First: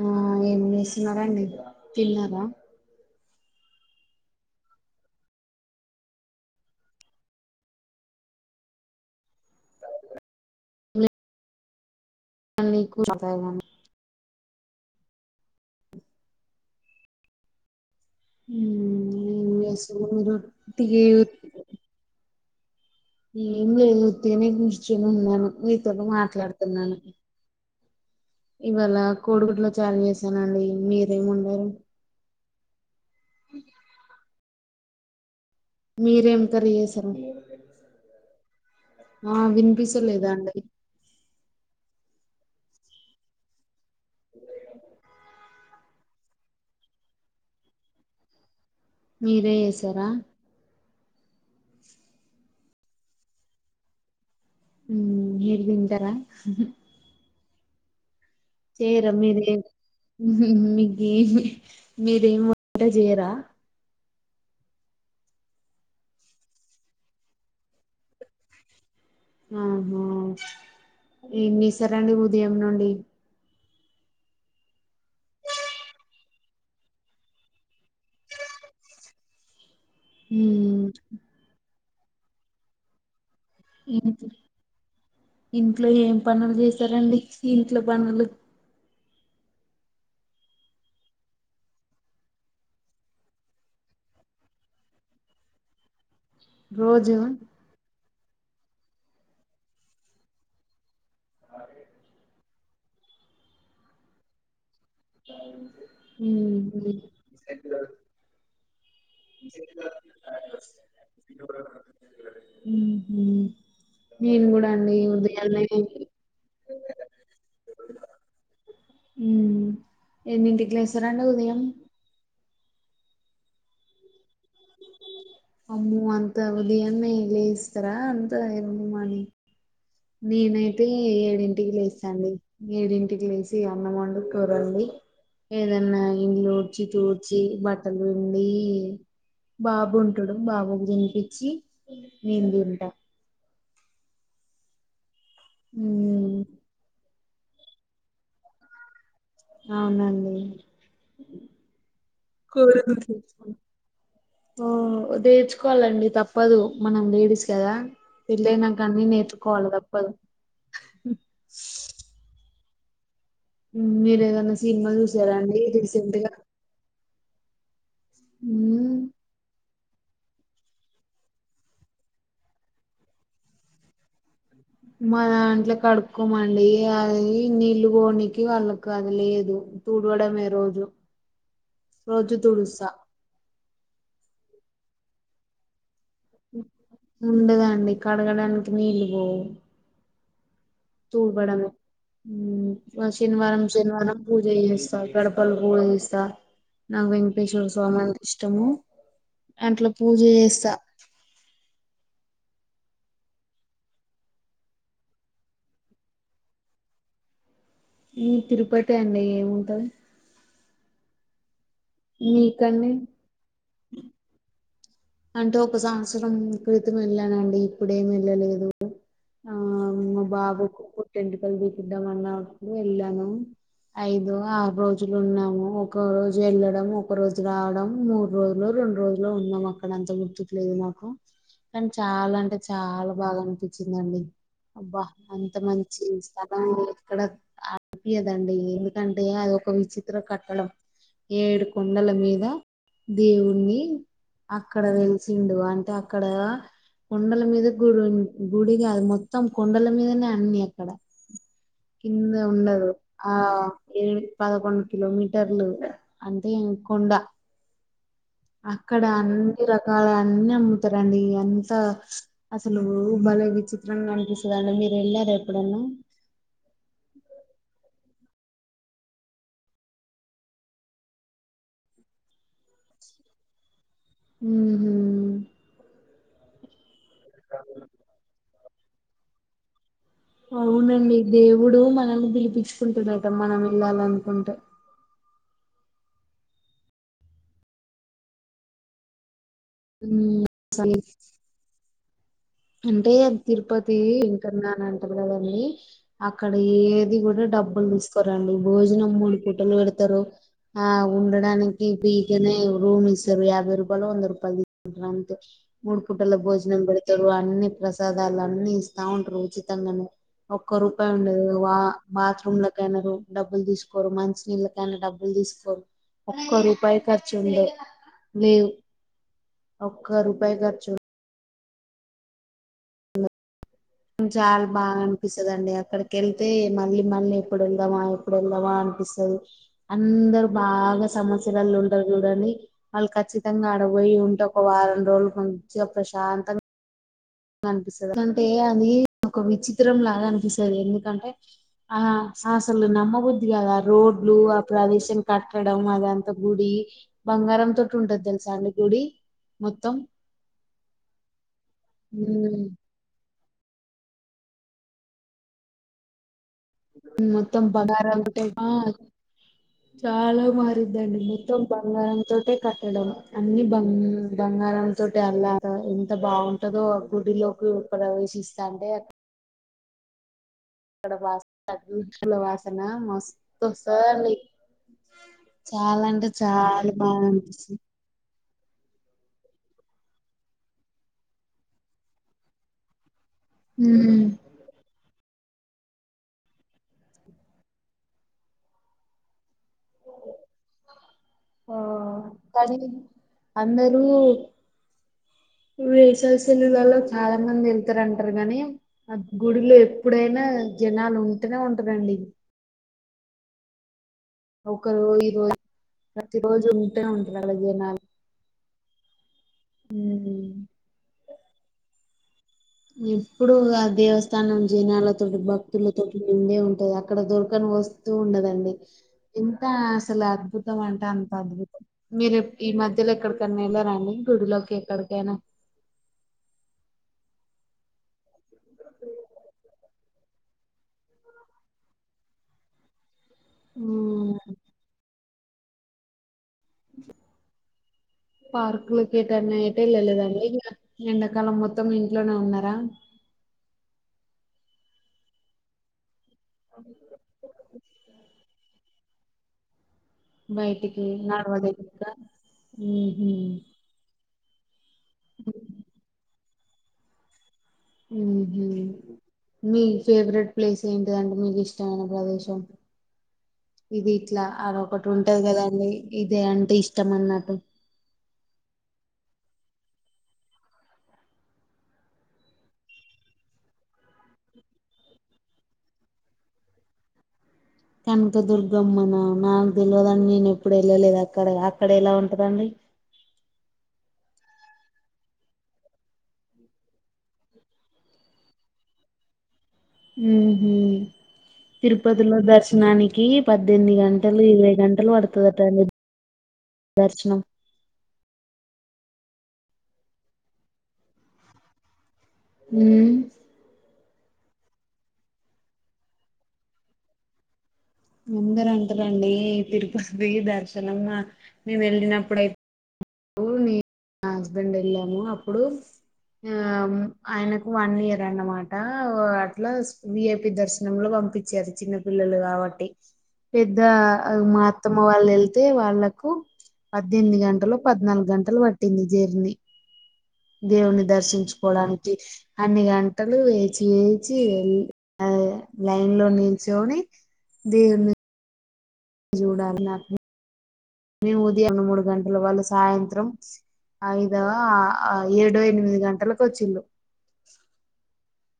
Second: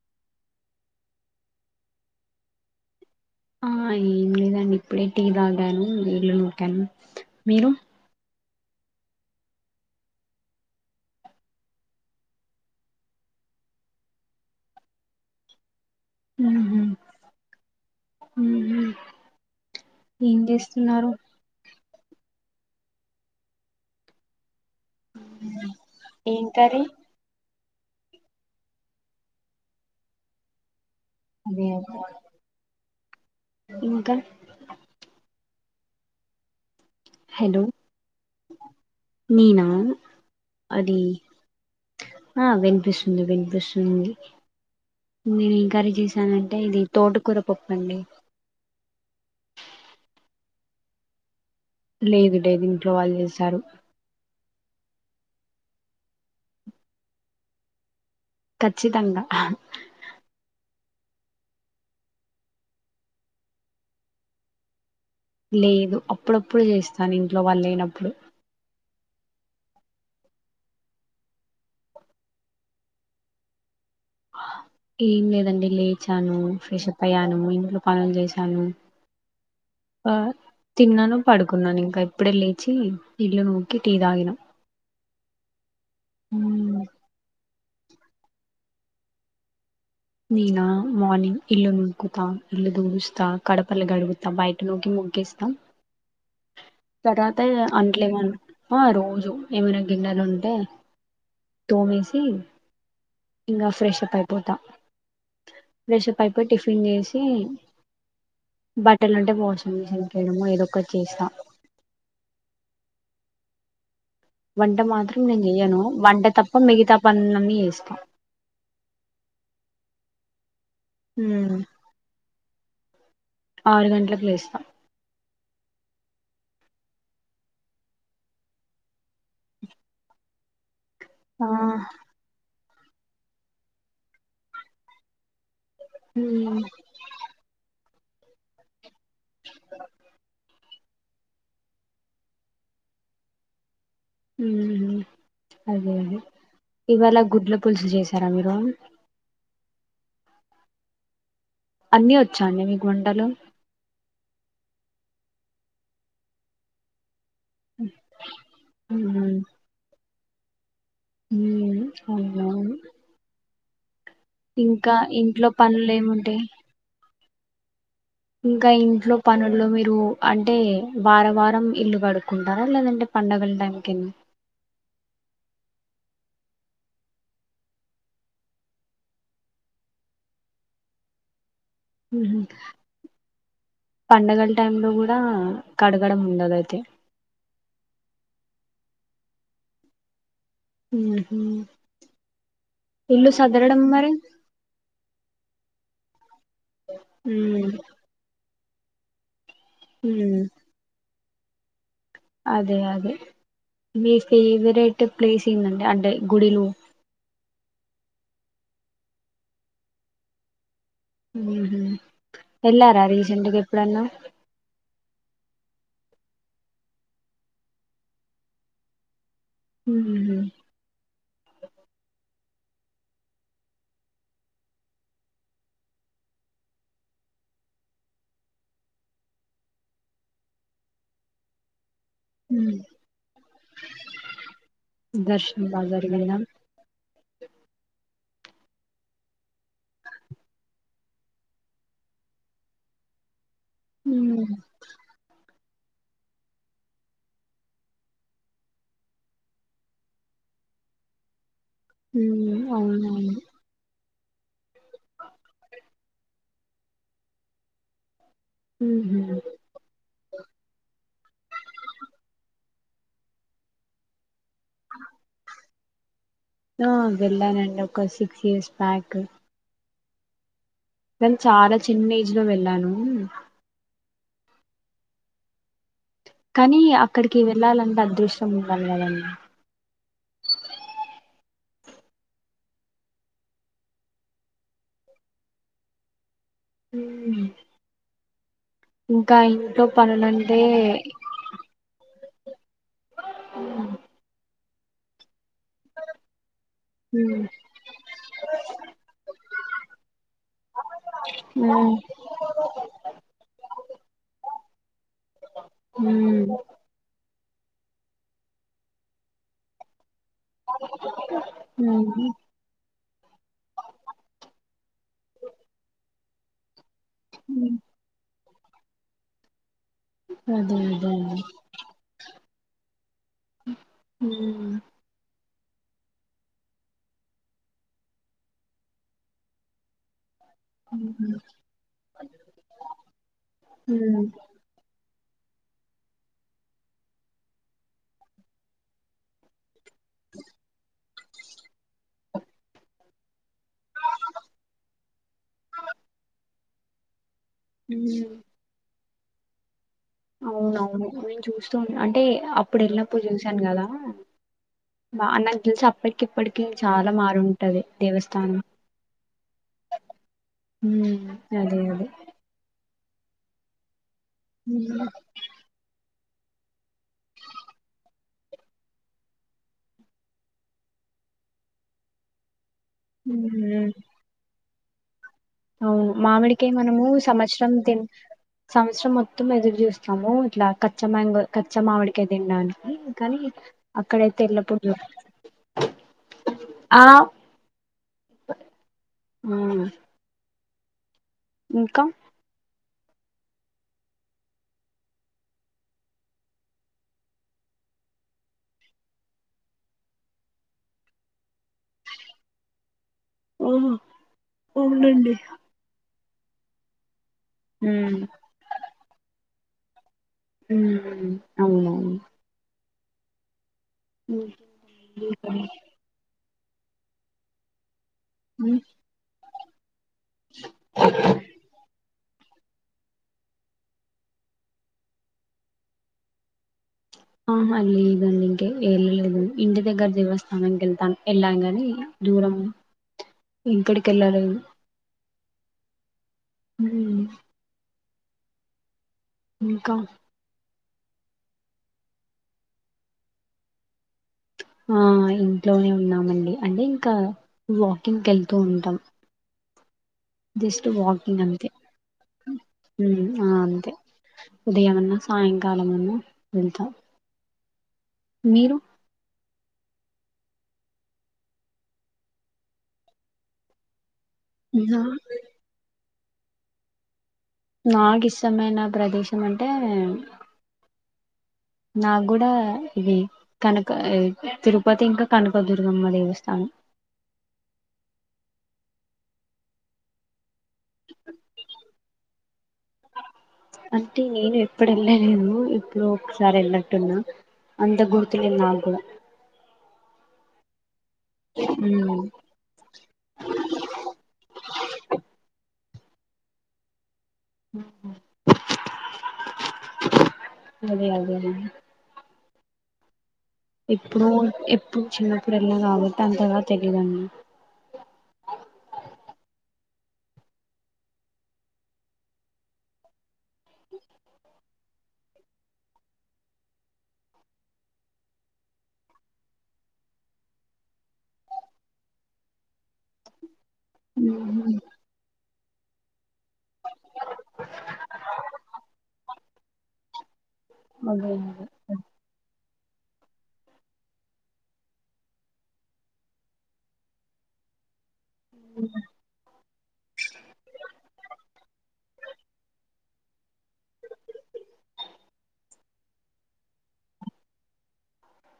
ఆ ఏం చేస్తున్నారా అండి తిన్నారా ఆ ఏం లేదండి ఇప్పుడే టీ తాగాను వీళ్ళ నొకాను మీరు [unintelligible] హూ హూ హుమ్ ఏం ఏం చేస్తున్నారు [unintelligible] ఏం లేదు ఉత్తిగ నే చూస్ చీను ఉన్నాను మీతో ఏం కర్రీ మాట్లాడుతున్నాను ఇవాళ కో చాలా చేసానండి మీరు ఏం అదే వండారు అదే ఇంకా మీరేం తరి చేస్ హలో ఆ నేనా వినిపిస్త లేదా అండి అది ఆ వినిపిస్తుంది వినిపిస్ ఉంది ఊ మ్ కర్రీ చేసానంటే ఇది తోటకూర పప్పు అండి మీరే ఏసారా లేదు లేదు ఇంట్లో వాళ్ళు చేశారు హు మ్ మీరు తింటారా చేయరా ఖచ్చితంగా మీరు ఏఏం మీగేమి మీరు ఏం వంట చేయరా లేదు అప్పుడప్పుడు చేస్తాను ఇంట్లో వాళ్ళు లేనప్పుడు ఆహ ఏం చేసారండి ఉదయం నుండి ఏం లేదండి లేచాను ఫ్రెష్ అప్ అయ్యాను ఇంట్లో పనులు చేసాను ఆ ఉమ్ తిన్నాను పడుకున్నాను ఇం కా ఇప్పుడే లేచి ఇల్లు నూకి టీ తాగిన ఇంట్లో ఏం పనులు మ్మ్. చేస్తారండి ఇంట్లో పనులు నేనా మార్నింగ్ ఇల్లు నూక్కుతా ఇల్లు తూడుస్తా కడపలు గడుగుతా బయట నూకి మొగ్గేస్తా రోజు తర్వాత అంట్లు ఏమన ఆ రోజు ఏమైనా గిన్నెలు ఉంటే తోమేసి ఇంగా ఫ్రెష్ అప్ అయిపోతా ఫ్రెష్ అప్ అయిపోయి ఉమ్ టిఫిన్ చేసి బట్టలు ఉంటే వాషింగ్ మిషన్ కి వేయడం మో ఏదో ఒకటి చేస్తా హూ మ్ వంట మాత్రం నేను చెయ్యను వంట తప్ప మిగతా పనులన్నీ చేస్తా ఉమ్ ఎన్నటి లేస్తారండి మ్మ్. ఉదయం ఆరు గంటల కి లేస్తా అవును అంత ఉదయాన్నే లేస్తారా అంత ఎర్లీ మార్నింగ్ ని [unintelligible] ఆ ఏడింటికి లేస్తాండి ఎడింటికి లేసి అన్నవండు కూర వండి ఏదన్నా ఉమ్ ఇల్ళడ్చి తూడ్చి బట్ట అలుడి [inaudible] బాబు ఉంటడు బాబు తినిపించి నేను తింటా హ్మ్ హు అదే అదే మ్మ్ ఇవల గుడ్ల పులుసు చేసారా మీరు అవునండి అన్నీ వచ్చాండి మీకు కూరలు వంటలు తెచ్చుకో- ఓ తెేర్చుకోవాలండి తప్పదు మనం లేడీస్ కదా పెళ్లి అయినాక అన్ని నేర్చుకోవాలి తప్పదు హ్మ్ అవునువును మీరు ఏదన్నా సినిమా ఇంట్లో చూసారాడి పనులు రీసెంట్ గా ఏముంటాయి ఇంకా మ్మ్ ఇంట్లో పనుల్లో మీ మీరు అంటే వారం వారం ఇల్లు కడుక్కుంటారా లేదంటే పండగల టైంకేన మా దాంట్లో కడుక్కోమండి అది నీళ్లు పొనికి వాళ్ళకి అది లేదు తుడవడమే రోజు రోజు ఉహు తుడుస్తా పండగల టైం లో కూడా కడ్ కడగం ఉండదైతే అండి కడగడానికి నీళ్లు పోవు ఉహు తూడ్వాడమే ఇల్లు శనివారం సదరడం మరి శనివారం పూజ చేస్తా గడపలు పూజిస్ స్త నాకు ఉమ్ వెంకటేశ్వర్ స్వామంటే ఇష్టము అంట్లో పూజ ఉమ్ చేస్తా అదే అదే మీ ఫేవరేట్ ప్లేసెంద్దాండి అంటే గుడిలో ఈ తిరుపతి అండి ఏముంటది హ్మ్ హు మీకండి ఎలారా రీసేంట్గా ఎప్పుడన్నా అంటే ఒక సంవత్సరం క్రితం వెళ్ళానండి ఇప్పుడేమి వెళ్ళలేదు ఆ మా ఉహు బాబుకు పుట్ట్ ఎంట్రీకలు తీపిదాం అన్నప్పుడు వెళ్ళాము ఐదు ఆరు రోజులు ఉన్నాము ఒక రోజు వెళ్ళడం ఒక రోజు రావడం మూడు రోజులు రెండు రోజులో ఉన్నాము అ అక్కడ అంత గుర్తుకు లేదు నాకు అం చాలా అంటే హ్మ్ చాలా బాగా అనిపించిందండి అబ్బా అంత దర్శనం బాగా మంచి జరిగిందా స్థలం ఇక్కడ ఆడిపియదండి ఎందుకంటే అది ఒక విచిత్ర కట్టడం ఏడు కొండల మీద దేవున్నీ కి ఉమ్ అక్కడ వెలిసిండు టే అక్కడ కొండల మీద గుడి గుడి కాదు మొత్తం కొండల మీదనే అన్ని అక్కడ కింద ఉండదు అవునవును ఆ ఏడు పదకొండు కిలోమీటర్లు అంటే కొండ అక్కడ ఉహు అన్ని రకాల అన్ని అమ్ముతారండి అంత అసలు భలే విచిత్రంగనిపిస్ రండి మీరు వెళ్ళారు ఎప్పుడన్నా ఆ వెళ్లానండి ఒక్క స త్రీ ఇయర్స్ బ్యాక్ నేను చాలా చిన్న ఏజ్ లో వెళ్ళాను హ్మ్ హు కానీ అ ఇక్కడికి వెల్లాలంటే అదృష్టం ఉండాలి కదండీ అవునండి దేవుడు మనల్ని పిలిపించుకుంటుడట మనం వెళ్ళాలనుకుంటె ఇంకా య ఇంట్లో ఉమ్, పనులంటె సరే. అంటే తిరుపతీ తిరునంతపురం ఎల్లి అక్ అక్కడ ఏది కూడ డబ్బులు తీసుకోరండి భోజనం కూడా ఎం వెడతారు ఆ ఉండడానికి ఉమ్ పికనె రూమ్ ఇస్తారు యాభై రూపాయలు వంద రూపాయలది రన్ మూడు పూటల ఉమ్ భోజనం పెడతర్ అన్ని ప్రసాదాలు అన్ని ఇస్తా ఉంటారు ఉచితంగానె ఒక్క రూపాయి ఉండదు వా ఉమ్ బాత్రూమ్లకైనా రూ డబ్బులు తీసుకోరు మంచినీళ్ళకైనా డబ్బులు తీసుకోరు ఒక్క రూ పైకర్చు ఉండవ్ లేవ్ ఒక్క రూపాయి అదే ఖర్చు అదే అండి జాల భాగనిపిస్త కదండి అక్కడికి వెళ్తే మల్లి మల్లి ఎప్పుడు వెళ్దామా ఎప్పుడు వెళ్దామా అనిపిస్తుంది అందరు బాగా సమస్యలోళ్ళు ఉంటారు చూడండి వాళ్ళు ఖచ్చితంగా అడబోయి ఉమ్ ఉంటే ఒక వారం రోజులు మంచిగా ప్రశాంతంగా అనిపిస్తుంది అంటే అది ఒక విచి తిరం లాగ అనిపిస్తుంది ఎందుకంటే ఆ సాసలు నమ్మబుద్ధి కాదు రోడ్లు ఆ ప్రదేశం కట్టడం అదంతా గుడి బంగారం తోటి ఉంటది తెలుసా అండి గుడి మొత్తం అవునవును నేను చూస అంటే ఉమ్, అప్పుడు వెల్నప్పుడు చూస చన్ కదా బా అ నాకు తెలిసి అప్పటికి ఇప్పటికి చాలా మొత్తం మారుంటది బంగారం దేవస్థానం తొట్టెగా చాలా మారిందండి ఉమ్ మొత్తం అదే అదే బంగారంతోటె క పెట్టడం అన్ని బంగా బంగారం ఉమ్ తోటే అలా ఎంత బాగుంటందో ఆ గుడిలోకి ప్రవేశిస్తా అంటే ఇక్కడస్త వాస్త ఓకేనా మస్ ఉమ్, వస్తాదాది అవును మామిడికే మనము బాగా సంవత్సరం అనిపిస్తుంది తిన్ సంవత్సరం మొత్తం ఎదురు చూస్తాము ఇట్లా కచ్చ మ్యాంగో కచ్చా మామిడికాయ తినడానికి కానీ ఉమ్. అక్కడైతే ఎల్లప్పుడు ఆ ఆ ఇంకా కానీ అందరూ వేసవి సెలవలలో చాలా మంది వెళ్తారుంటారు కాగానీ ఆ గుడిలో ఎప్పుడైనా జనాలు ఉంటేనే ఉంటారంండి ఓహ ఒకరు ఈ రోజ ప్రతిరోజు ఉంటే ఉంట అలాగే నా ఉమ్ హుమ్ అవును ఎప్పుడు కాదు ఉమ్ దేవస్థానం జనాలతోటి భక్తులతో ఉండే ఉంటది అక్కడ దొరకని వస్తు క్యూ ఉండదండి ఉమ్, ఎంత అసలు అద్భుతం అంటే అంత అద్భుతం మీరు ఈ మధ్యలో ఎక్కడికన్నా వెళ్ళారండి గుడిలోకి ఎక్కడికైనా ఆహ్ లేద్ లేదు అండి ఇంకేల్లేదు ఇంటి దగ్గర దేవస్థాం వెళ్తాము ఏలా కానీ దూరం ఇంక్కడికి మ్మ్ వెళ్ళలేదు పార్క్ లో ఎటన్న యేటా ఇంకా ఎళ్ళ లేదా అండి ఎండాకాలం మొత్తం ఇంట్లోనే ఉన్నారా ఆ ఇంట్లోనే ఉన్నామండి అంటే ఇంకా వాకింగ్కి వెళ్తూ ఉంటాం జస్ట్ బయటికి వాకింగ్ నడవా అంతే హ్మ్ హు ఉదయంమన్న సాయంకాలం అన్నా వెళ్తా మీరు మ్మ్ మీ ఫేవరెట్ ప్లేస్ ఏంటిదంటే మీకు ఇష్టమైన ప్రదేశం ఇది ఇట్లా అది నా ఒకటి ఉంటది కదండి ఇదే అంటే ఇష్టం అన్నట్ నాకు ఇష్టం అయినా ప్రదేశ ఎమంటే నాకు కూడా ఇది కనుక తిరుపతి ఇంకా కనుకదుర్గమ్మ దేవస్థానం కనక దుర్గమ్మన నాకు తెలవదండి నేను ఎప్పుడు వెళ్ళలేదు అక్కడ అక్కడ ఎలా ఉంటదండి అంటే నేను ఎప్పుడు వెళ్ళలేదు ఇప్పుడు ఒకసారి వెళ్ళట్టున్నా అంత గుర్తులేదు నాకు హ్మ్ హు ఉమ్, తిరుపతిలో దర్శనానికి పద్దెనిమిది గంటలు ఇరవై గంటలు పడుతదంట దర్శనం అదే అదే న హ్మ్ ఎప్పుడో ఎప్పుడ చిన్నప్పుడు ఎలా కాబట్టి అంతలా తెలిదండి అందర అంటారండి తిరుపతి దర్శనం మేము వెళ్ళినప్పుడైతే నేను నా హస్బెండ్ వెళ్ళాము అప్పుడు ఆ ఆయనకు వన్ ఇయర్ అన్నమాట అట్లా విఐపి దర్శనంలో పంపించారు చిన్న పిల్లలు కాబట్టి పెద్ద ఇ మా అత్తమ వాళ్ళు వెళ్ వాళ్ళలకు పద్దెనిమిది గంటలో పద్నాలుగు గంటలు పట్టింది జర్నీ దేవుని అదే అదే దర్శించుకోవడానికి అన్ని గంటలు వేచి వేచి లైన్ లో నిల్చొని దీన్ని చూడాల నా మేము ఉదయం మూడు గంటల వాళ్ళ సాయంత్రం ఐదవ ఆ అ ఏడో ఎనిమిది గంటలకు వచ్చిళ్ళు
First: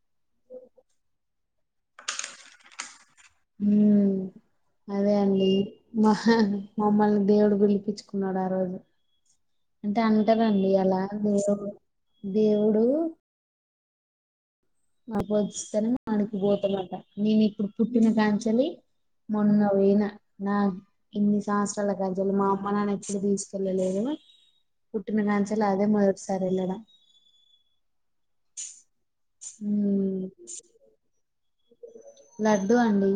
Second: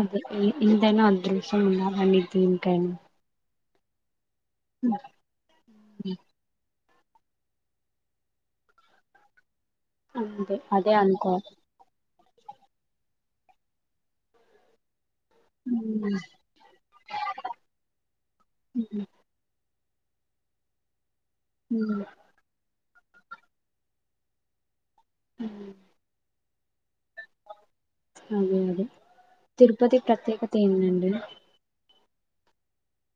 అదే ఎ ఎదైనా అదృశ్యం ఉండాలి అండి దెనికైనా మ్ అదే అండి మా మమ్మల్ని దేవుడు పిలిపించుకున్నాడు ఆ రోజు అంటే అంతే అంటారండి అదే అలా అనుకోవాలి మీరు దేవుడు మా పచ్చస్త మాణకిపోతామాట నేను ఇప్పుడు పుట్టిన కాంచలి మొన్న పోయినా నా ఇన్ని సంవసరాల కాంచాలి మా అమ్మ నాన్ ఇప్పుడు తీస్ [unintelligible] కుట్టిలగాంచ అదే మ [unintelligible] సరలడం అదే అదే తిరుపతికి ప్రత్యేకత ఏందండి లడ్డూ అండి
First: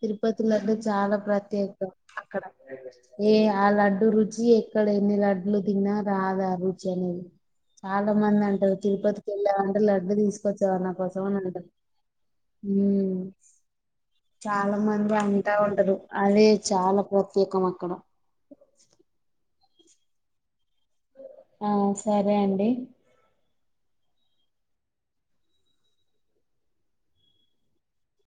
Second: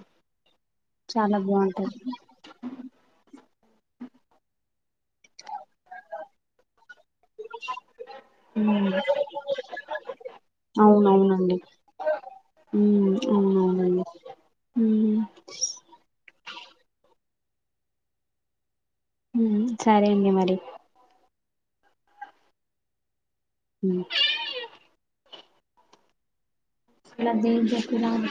తిరుపతి లడ్డు చాలా ప్రత్యేక అక్కడ ఏ ఆ లడ్డు రుచి ఎక్కడ ఎన్ని లడ్లు తిన్నా రాదా ఆ రుచి అనేది చాలా మంది అంటారు తిరుపతికి వెళ్ళామంటే లడ్డు తీసుకొచ్చావా నా కోసం అని అవునవునండి అంటారు ఉమ్, మ్ అవునవునండి చాలా మంది ఉమ్, అంటా ఉంటరు అదే చాల ప్రత్యేకం అక్కడ మ్ సరే అండి మరి ఆ సరే అండి మ్ [inaudible]